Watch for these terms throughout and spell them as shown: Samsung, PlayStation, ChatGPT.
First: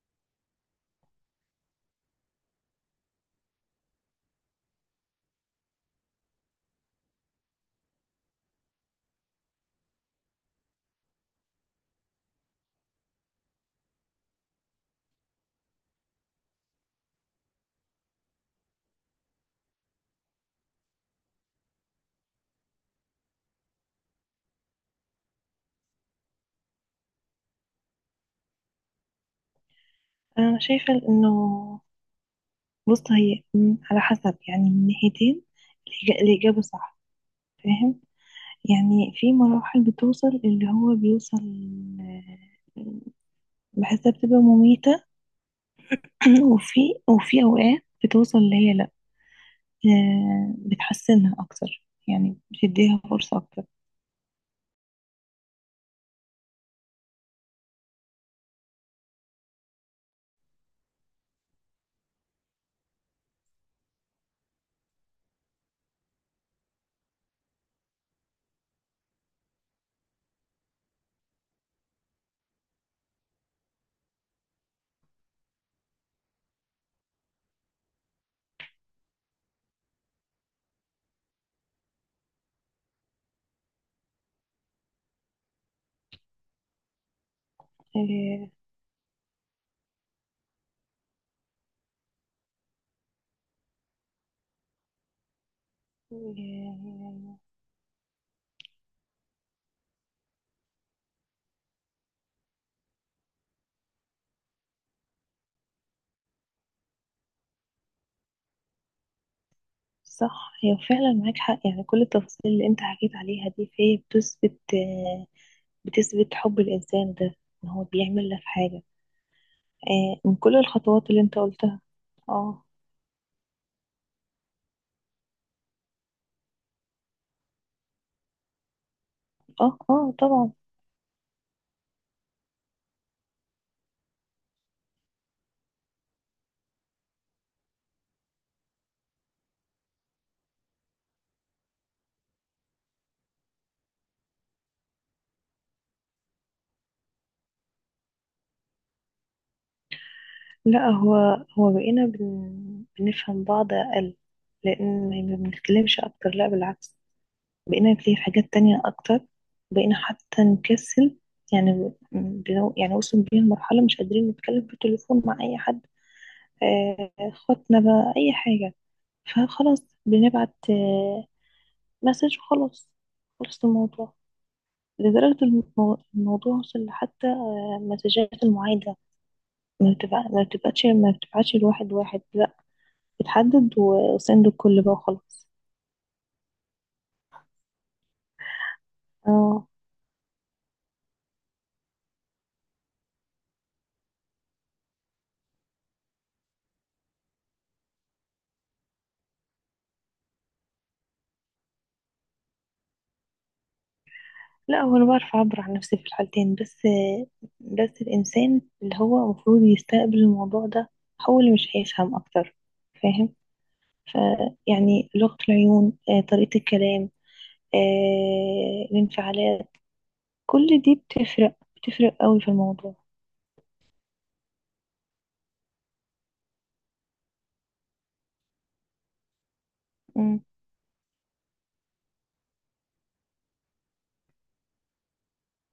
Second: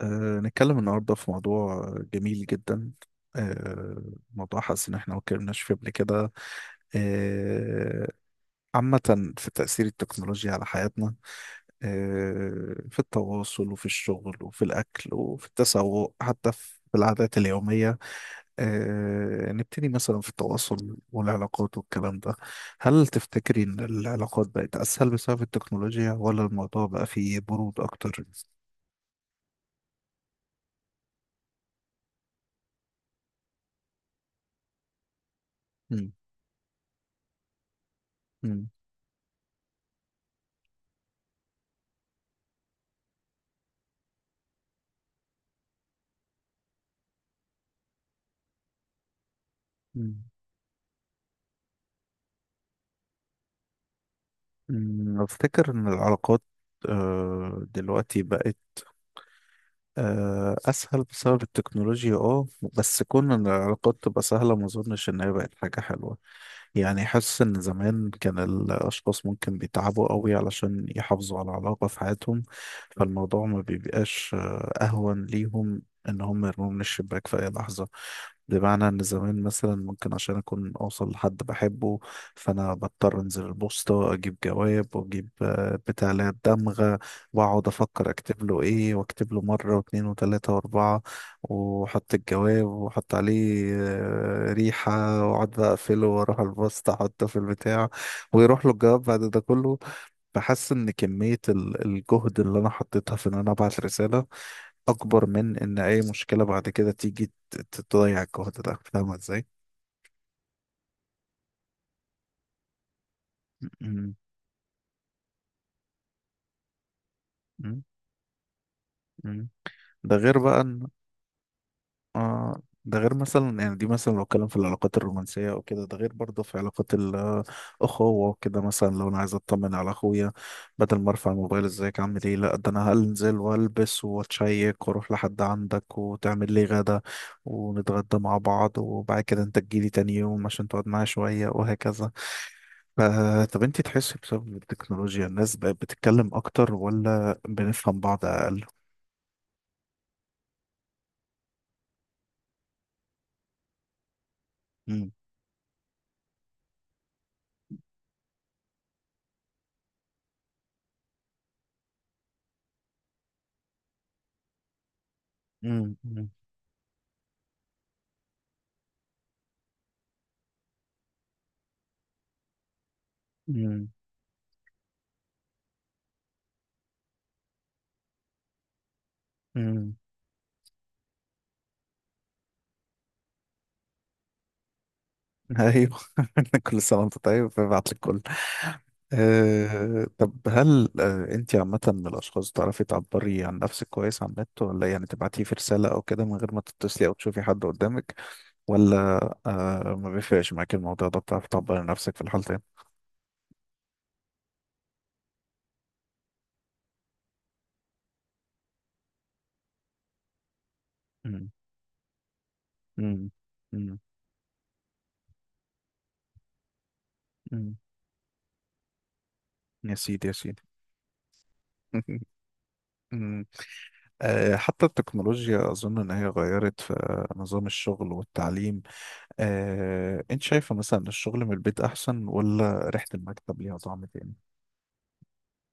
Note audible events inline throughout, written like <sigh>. نتكلم النهاردة في موضوع جميل جدا، أه موضوع حاسس إن إحنا ما اتكلمناش فيه قبل كده. أه عامة في تأثير التكنولوجيا على حياتنا، في التواصل وفي الشغل وفي الأكل وفي التسوق، حتى في العادات اليومية. نبتدي مثلا في التواصل والعلاقات والكلام ده. هل تفتكري إن العلاقات بقت أسهل بسبب التكنولوجيا ولا الموضوع بقى فيه برود أكتر؟ انا شايفه انه. بص، هي على حسب، يعني من ناحيتين. مم. الاجابه صح. فاهم؟ يعني في مراحل بتوصل اللي هو بيوصل، آه، بحسها بتبقى مميته. <clears throat> وفي وفي اوقات بتوصل اللي هي لا. مم. بتحسنها اكتر، يعني بتديها فرصه اكتر. أفتكر إن العلاقات دلوقتي بقت أسهل بسبب التكنولوجيا. اه بس كون إن العلاقات تبقى سهلة، ما أظنش إن هي بقت حاجة حلوة. يعني حاسس إن زمان كان الأشخاص ممكن بيتعبوا قوي علشان يحافظوا على علاقة في حياتهم، فالموضوع ما بيبقاش أهون ليهم إن هم يرموا من الشباك في أي لحظة. بمعنى إن زمان مثلا، ممكن عشان أكون أوصل لحد بحبه، فأنا بضطر أنزل البوسطة أجيب جواب وأجيب بتاع اللي هي الدمغة، واقعد افكر اكتب آه، له ايه، واكتب له مره واثنين وثلاثه واربعه، واحط الجواب واحط عليه ريحه، واقعد بقى اقفله واروح البسط احطه في آه، البتاع، ويروح له الجواب بعد ده كله. بحس ان كميه الجهد اللي انا حطيتها في ان انا ابعت رساله، اكبر من ان اي مشكله بعد كده تيجي تضيع الجهد ده. فاهمه ازاي؟ صح، هي فعلا معاك حق. يعني كل التفاصيل اللي انت حكيت عليها دي فهي م- بتثبت، بتثبت حب الإنسان ده. إن م- هو بيعمل لك حاجة، م- م. ده من غير كل بقى ان الخطوات اللي أنت قلتها. اه، ده غير مثلا، يعني دي مثلا لو اتكلم في العلاقات الرومانسية او كده، ده غير برضه في علاقات الأخوة وكده. مثلا لو انا عايز اطمن اه، على اه، اخويا، طبعا. بدل ما ارفع الموبايل ازيك عامل ايه، لا ده انا هنزل والبس واتشيك واروح لحد عندك، وتعمل لي غدا، ونتغدى مع بعض، وبعد كده انت تجيلي تاني يوم عشان تقعد معايا شوية، وهكذا. ف- طب انت تحسي بسبب التكنولوجيا الناس بقت بتتكلم اكتر ولا بنفهم بعض اقل؟ لا، هو بقينا بنفهم بعض أقل. مم. لأن ما بنتكلمش أكتر، لا بالعكس. بقينا نتكلم في حاجات تانية أكتر. بقينا حتى نكسل. يعني يعني وصل بينا لمرحلة مش قادرين نتكلم في التليفون مع أي حد. مم. مم. خطنا بقى أي حاجة. فخلاص بنبعت مسج وخلاص. خلص مم. الموضوع. لدرجة الموضوع وصل لحتى مسجات المعايدة. مم. ما بتبعتش الواحد واحد، لا. بتحدد وسند الكل بقى وخلاص. ايوه <laughs> كل سنه وانت طيب، ببعت لك كل اه. طب هل انت عامه من الاشخاص تعرفي تعبري عن نفسك كويس على النت؟ ولا يعني تبعتيه في رساله او كده من غير ما تتصلي او تشوفي حد قدامك؟ ولا ما بيفرقش معاك الموضوع ده، بتعرفي تعبري عن نفسك في الحالتين؟ لا، هو انا بعرف اعبر عن نفسي في الحالتين. بس بس الانسان اللي هو المفروض يستقبل الموضوع ده هو مم. اللي مش هيفهم اكتر. مم. فاهم؟ مم. فيعني لغة العيون، طريقة الكلام، مم. الانفعالات، يا سيدي يا سيدي. كل دي بتفرق، بتفرق <laughs> قوي في الموضوع. مم. حتى التكنولوجيا أظن إن هي غيرت في نظام الشغل والتعليم. انت شايفة مثلا إن الشغل من البيت احسن، ولا ريحة المكتب ليها طعم تاني؟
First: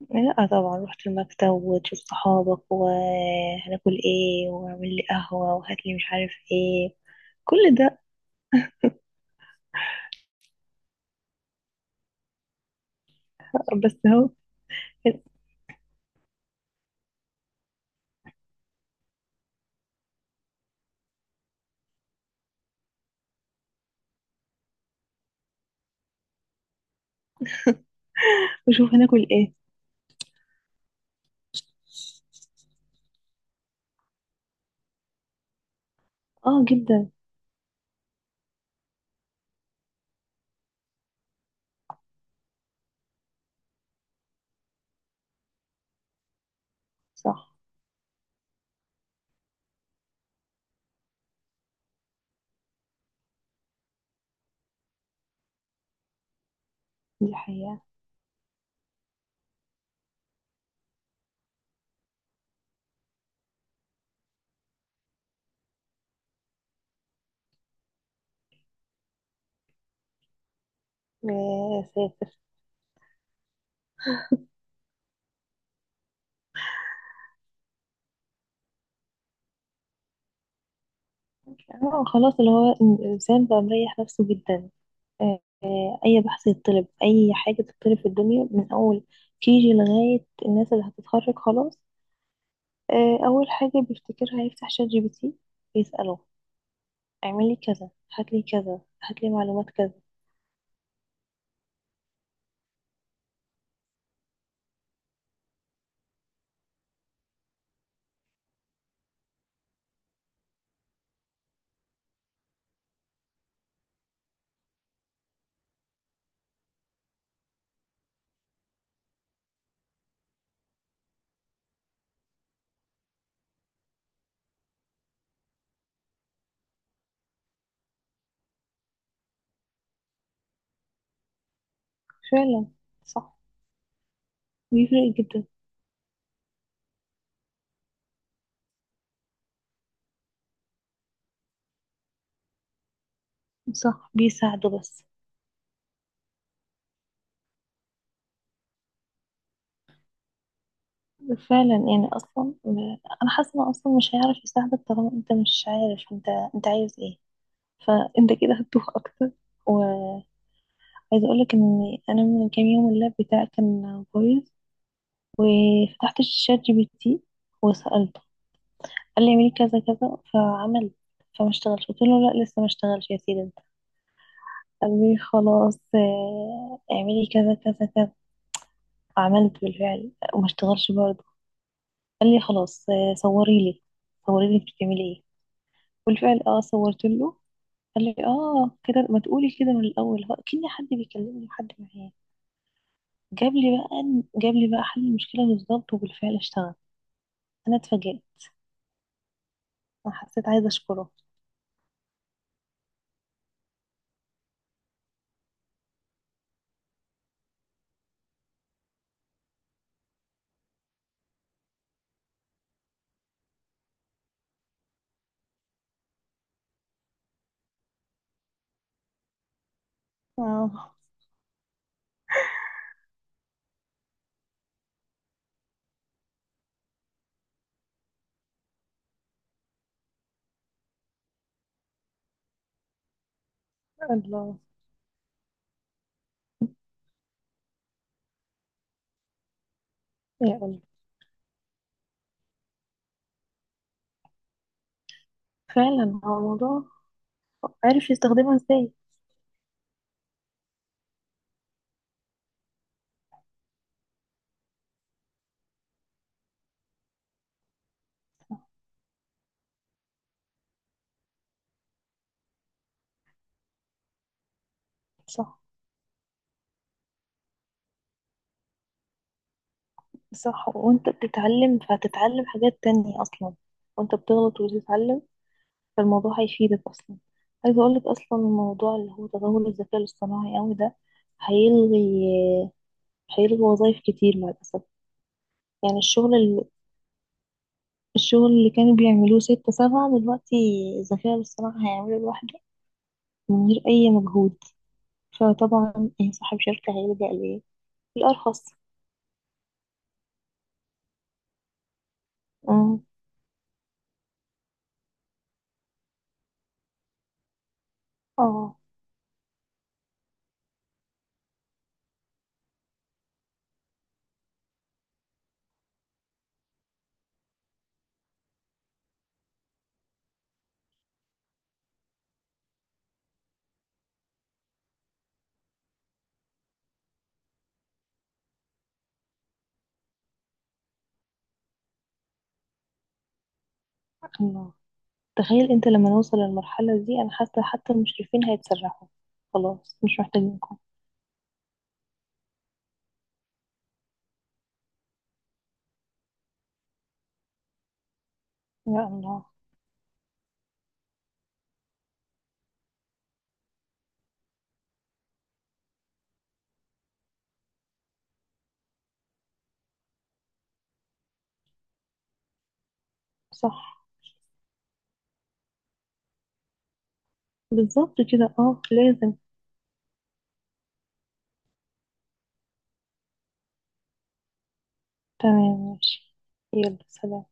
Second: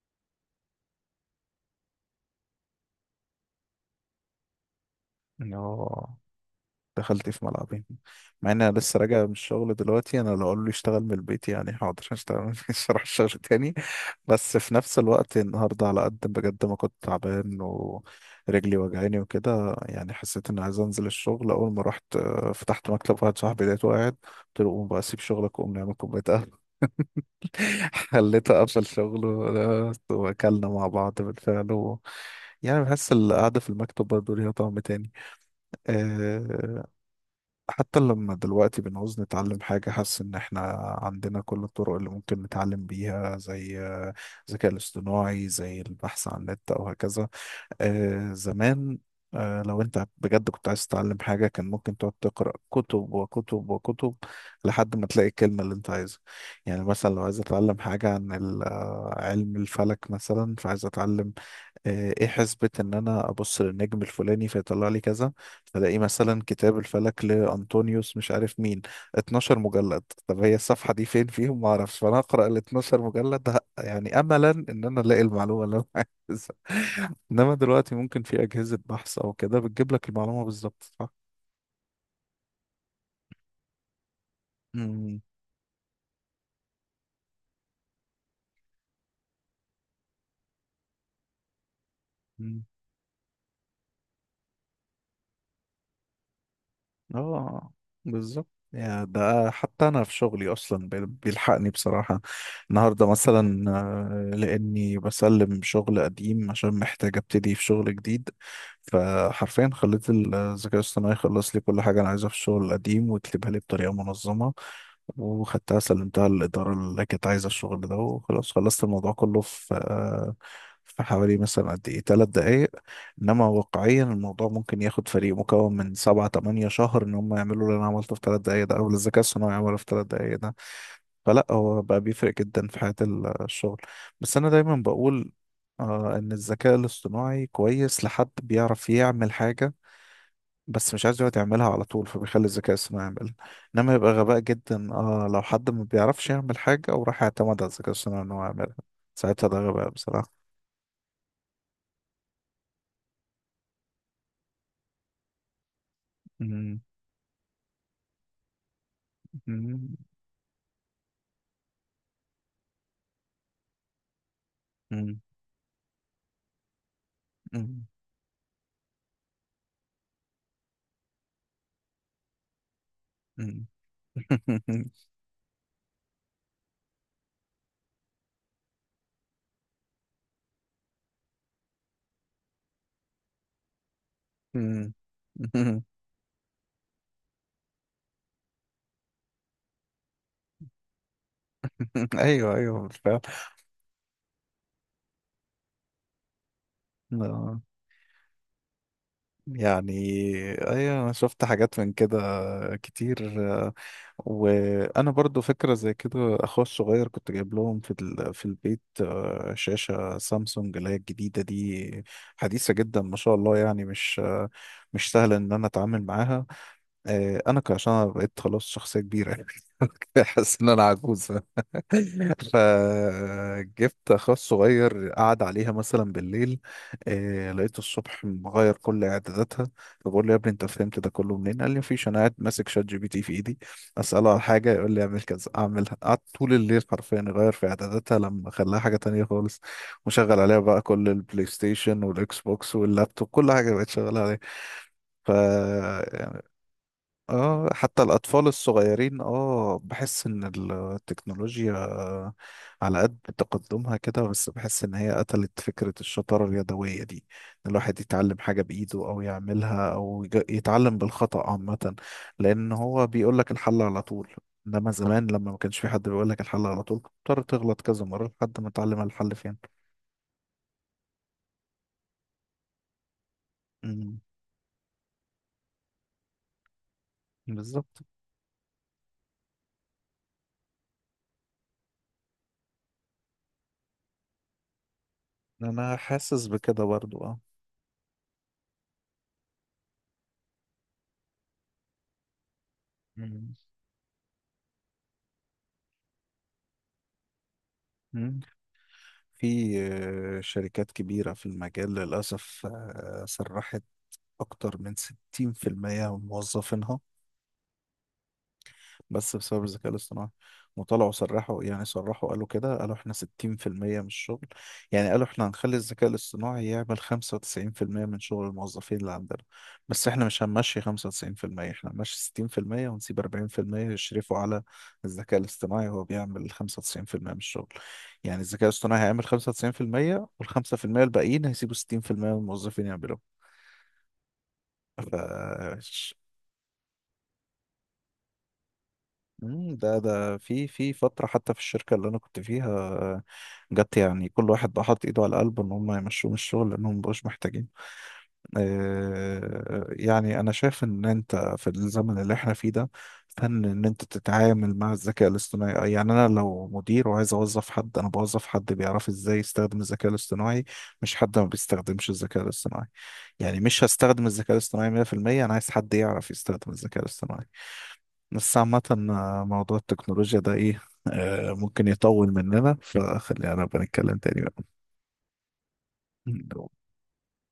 لا طبعا، رحت المكتب وتشوف صحابك، وهناكل ايه، واعمل لي قهوة وهات لي مش اه عارف ايه. دخلت في كل ملعبين. ده. مع ان انا لسه راجع من الشغل دلوقتي، انا لو قالوا لي اشتغل من البيت يعني حاضر <laughs> هشتغل، مش هروح الشغل تاني. بس اهو. بس في نفس الوقت النهارده على قد بجد ما كنت تعبان ورجلي وجعاني وكده، يعني حسيت اني عايز انزل الشغل. اول ما رحت فتحت مكتب واحد صاحبي لقيته قاعد، قلت له قوم بقى سيب شغلك وقوم نعمل كوبايه. خليته قفل وشوف هناكل شغله ايه. ده، واكلنا مع بعض بالفعل، و... يعني بحس القعدة في المكتب برضه ليها طعم تاني. اه آه، جدا. حتى لما دلوقتي بنعوز نتعلم حاجة، حاسس إن إحنا عندنا كل الطرق اللي ممكن نتعلم بيها، زي الذكاء الاصطناعي، زي البحث عن النت أو هكذا. صح. زمان لو أنت بجد كنت عايز تتعلم حاجة، كان ممكن تقعد تقرأ كتب وكتب وكتب لحد ما تلاقي الكلمة اللي أنت عايزها. يعني مثلا لو دي عايز أتعلم حقيقة. حاجة عن علم الفلك مثلا، فعايز أتعلم ايه حسبة ان انا ابص للنجم الفلاني فيطلع لي كذا. فلاقي مثلا كتاب الفلك لانطونيوس مش عارف مين، 12 مجلد. طب هي الصفحة دي فين فيهم؟ ما آه، اعرفش. فانا سافر. اقرا ال 12 مجلد يعني املا ان انا الاقي المعلومة اللي انا عايزها. <laughs> انما دلوقتي ممكن في اجهزة بحث او كده بتجيب لك المعلومة بالظبط، صح؟ اه خلاص، اللي هو الإنسان بقى مريح نفسه جدا. مم. أي بحث يتطلب، أي حاجة تتطلب في الدنيا، من أول كيجي لغاية الناس اللي هتتخرج خلاص، أول حاجة بيفتكرها يفتح شات جي بي تي. يسأله: اعملي اه كذا، هاتلي بالظبط. كذا، يا هاتلي ده معلومات حتى كذا. انا في شغلي اصلا بيلحقني بصراحه. النهارده مثلا لاني بسلم شغل قديم عشان محتاج ابتدي في شغل جديد، فحرفيا خليت الذكاء الاصطناعي يخلص لي كل حاجه انا عايزها في الشغل القديم ويكتبها لي بطريقه منظمه. وخدتها سلمتها للاداره اللي كانت عايزه الشغل ده، وخلاص خلصت الموضوع كله في في حوالي مثلا قد ايه 3 دقايق. انما واقعيا الموضوع ممكن ياخد فريق مكون من 7 8 شهر ان هم يعملوا اللي انا عملته في 3 دقايق ده، او اللي الذكاء الصناعي عمله في 3 دقايق ده. فلا، هو بقى بيفرق جدا فعلا. في حياة صح. الشغل. بس انا دايما بيفرق بقول جدا. ان الذكاء الاصطناعي كويس لحد بيعرف يعمل حاجة بس مش عايز يقعد يعملها على طول، فبيخلي الذكاء الصناعي يعملها. انما صح، يبقى غباء بيساعده جدا بس. اه لو حد ما بيعرفش يعمل حاجة وراح يعتمد على الذكاء الصناعي ان هو يعملها، ساعتها ده غباء بصراحة. فعلا. يعني اصلا، انا حاسه انه اصلا مش هيعرف يساعدك طالما انت مش عارف انت مم. عايز ايه. فانت كده هتتوه اكتر. مم. وعايزه اقولك ان انا من كام يوم اللاب بتاعي كان بايظ، وفتحت الشات جي بي تي مم. وسالته. قال لي اعملي كذا كذا، فعمل، فما اشتغلش. قلت له لا، لسه ما اشتغلش يا سيدي. مم. قالوا لي خلاص، اعملي كذا كذا كذا. عملت بالفعل وما اشتغلش برضه. قال لي خلاص، صوري لي، صوري لي انت مم. بتعملي ايه. مم. بالفعل، اه، صورت له. قال لي اه كده، ما تقولي كده من الاول؟ هو كأن حد بيكلمني وحد معايا. <laughs> ايوه ايوه بالفعل. جاب لي بقى جاب لي بقى حل المشكله بالظبط، وبالفعل اشتغل. آه، انا اتفاجئت. يعني انا حسيت عايزه ايوه اشكره. انا شفت حاجات من كده كتير. وانا برضو فكره زي كده، اخويا الصغير كنت جايب لهم في في البيت شاشه سامسونج اللي هي الجديده دي، حديثه جدا ما شاء الله، يعني مش مش سهل ان انا اتعامل معاها. انا عشان أنا بقيت خلاص شخصيه كبيره <laughs> حاسس ان انا اه. عجوز. فجبت اخويا الصغير قعد عليها مثلا بالليل. لقيته الصبح مغير كل اعداداتها. فبقول له يا ابني انت فهمت ده كله منين؟ قال لي مفيش، انا قاعد ماسك شات جي بي تي في ايدي، اساله على الله. حاجه يقول لي اعمل كذا اعملها. قعدت طول الليل حرفيا يغير في اعداداتها لما خلاها حاجه تانية خالص، وشغل عليها يا بقى قلبي. كل البلاي ستيشن والاكس بوكس واللابتوب، كل حاجه بقت شغاله عليها. ف فعلا هو الموضوع. اه حتى عارف الأطفال يستخدمها ازاي. الصغيرين اه بحس إن التكنولوجيا على قد تقدمها كده، بس بحس إن هي قتلت فكرة الشطارة اليدوية دي، إن الواحد يتعلم حاجة بإيده أو يعملها أو يتعلم بالخطأ عامة. لأن هو بيقول لك الحل على طول. إنما زمان لما ما صح، كانش في حد بيقول لك الحل على طول، كنت بتضطر تغلط كذا مرة لحد ما تعلم الحل فين. صح، وانت بتتعلم فهتتعلم حاجات تانية اصلا. وانت مم، بتغلط وتتعلم، فالموضوع هيفيدك اصلا. عايزة بالظبط. اقولك اصلا الموضوع اللي هو تطور الذكاء الاصطناعي اوي ده هيلغي، هيلغي وظايف كتير مع الاسف. أنا يعني حاسس بكده برضو اه. الشغل اللي كانوا بيعملوه ستة سبعة دلوقتي الذكاء الاصطناعي هيعمله لوحده، مم. من غير اي مجهود. فطبعا اي صاحب شركة هيلجأ ليه مم. الارخص. في شركات كبيرة في المجال للأسف أمم. سرحت أكتر من 60% من موظفينها، اه، بس بسبب الذكاء الاصطناعي. وطلعوا صرحوا، يعني صرحوا قالوا كده، قالوا احنا 60% من الشغل، يعني قالوا احنا هنخلي الذكاء الاصطناعي يعمل 95% من شغل الموظفين اللي عندنا، بس احنا مش هنمشي 95%، احنا هنمشي 60% ونسيب 40% يشرفوا على الذكاء الاصطناعي وهو بيعمل 95% من الشغل. يعني الذكاء الاصطناعي هيعمل 95%، وال5% الباقيين هيسيبوا 60% من الموظفين يعملوا. تخيل انت لما نوصل للمرحلة دي، انا حاسة حتى المشرفين هيتسرحوا. مم، خلاص ده مش ده في محتاجينكم. في فترة حتى في الشركة اللي أنا كنت فيها جت، يعني كل واحد بقى حاطط إيده على قلبه إن هم يمشوه من الشغل لأنهم مبقوش محتاجين. يا الله. يعني أنا شايف إن أنت في الزمن اللي إحنا فيه ده، فن إن أنت تتعامل مع الذكاء الاصطناعي. يعني أنا لو مدير وعايز أوظف حد، أنا بوظف حد بيعرف إزاي يستخدم الذكاء الاصطناعي، مش حد ما بيستخدمش الذكاء الاصطناعي. يعني مش صح. هستخدم الذكاء الاصطناعي 100%، أنا عايز حد يعرف يستخدم الذكاء الاصطناعي. بالظبط كده، بس اه عامة لازم. موضوع التكنولوجيا ده ايه ممكن يطول مننا، فخلينا نبقى نتكلم تاني تمام، ماشي. بقى. يلا، سلام.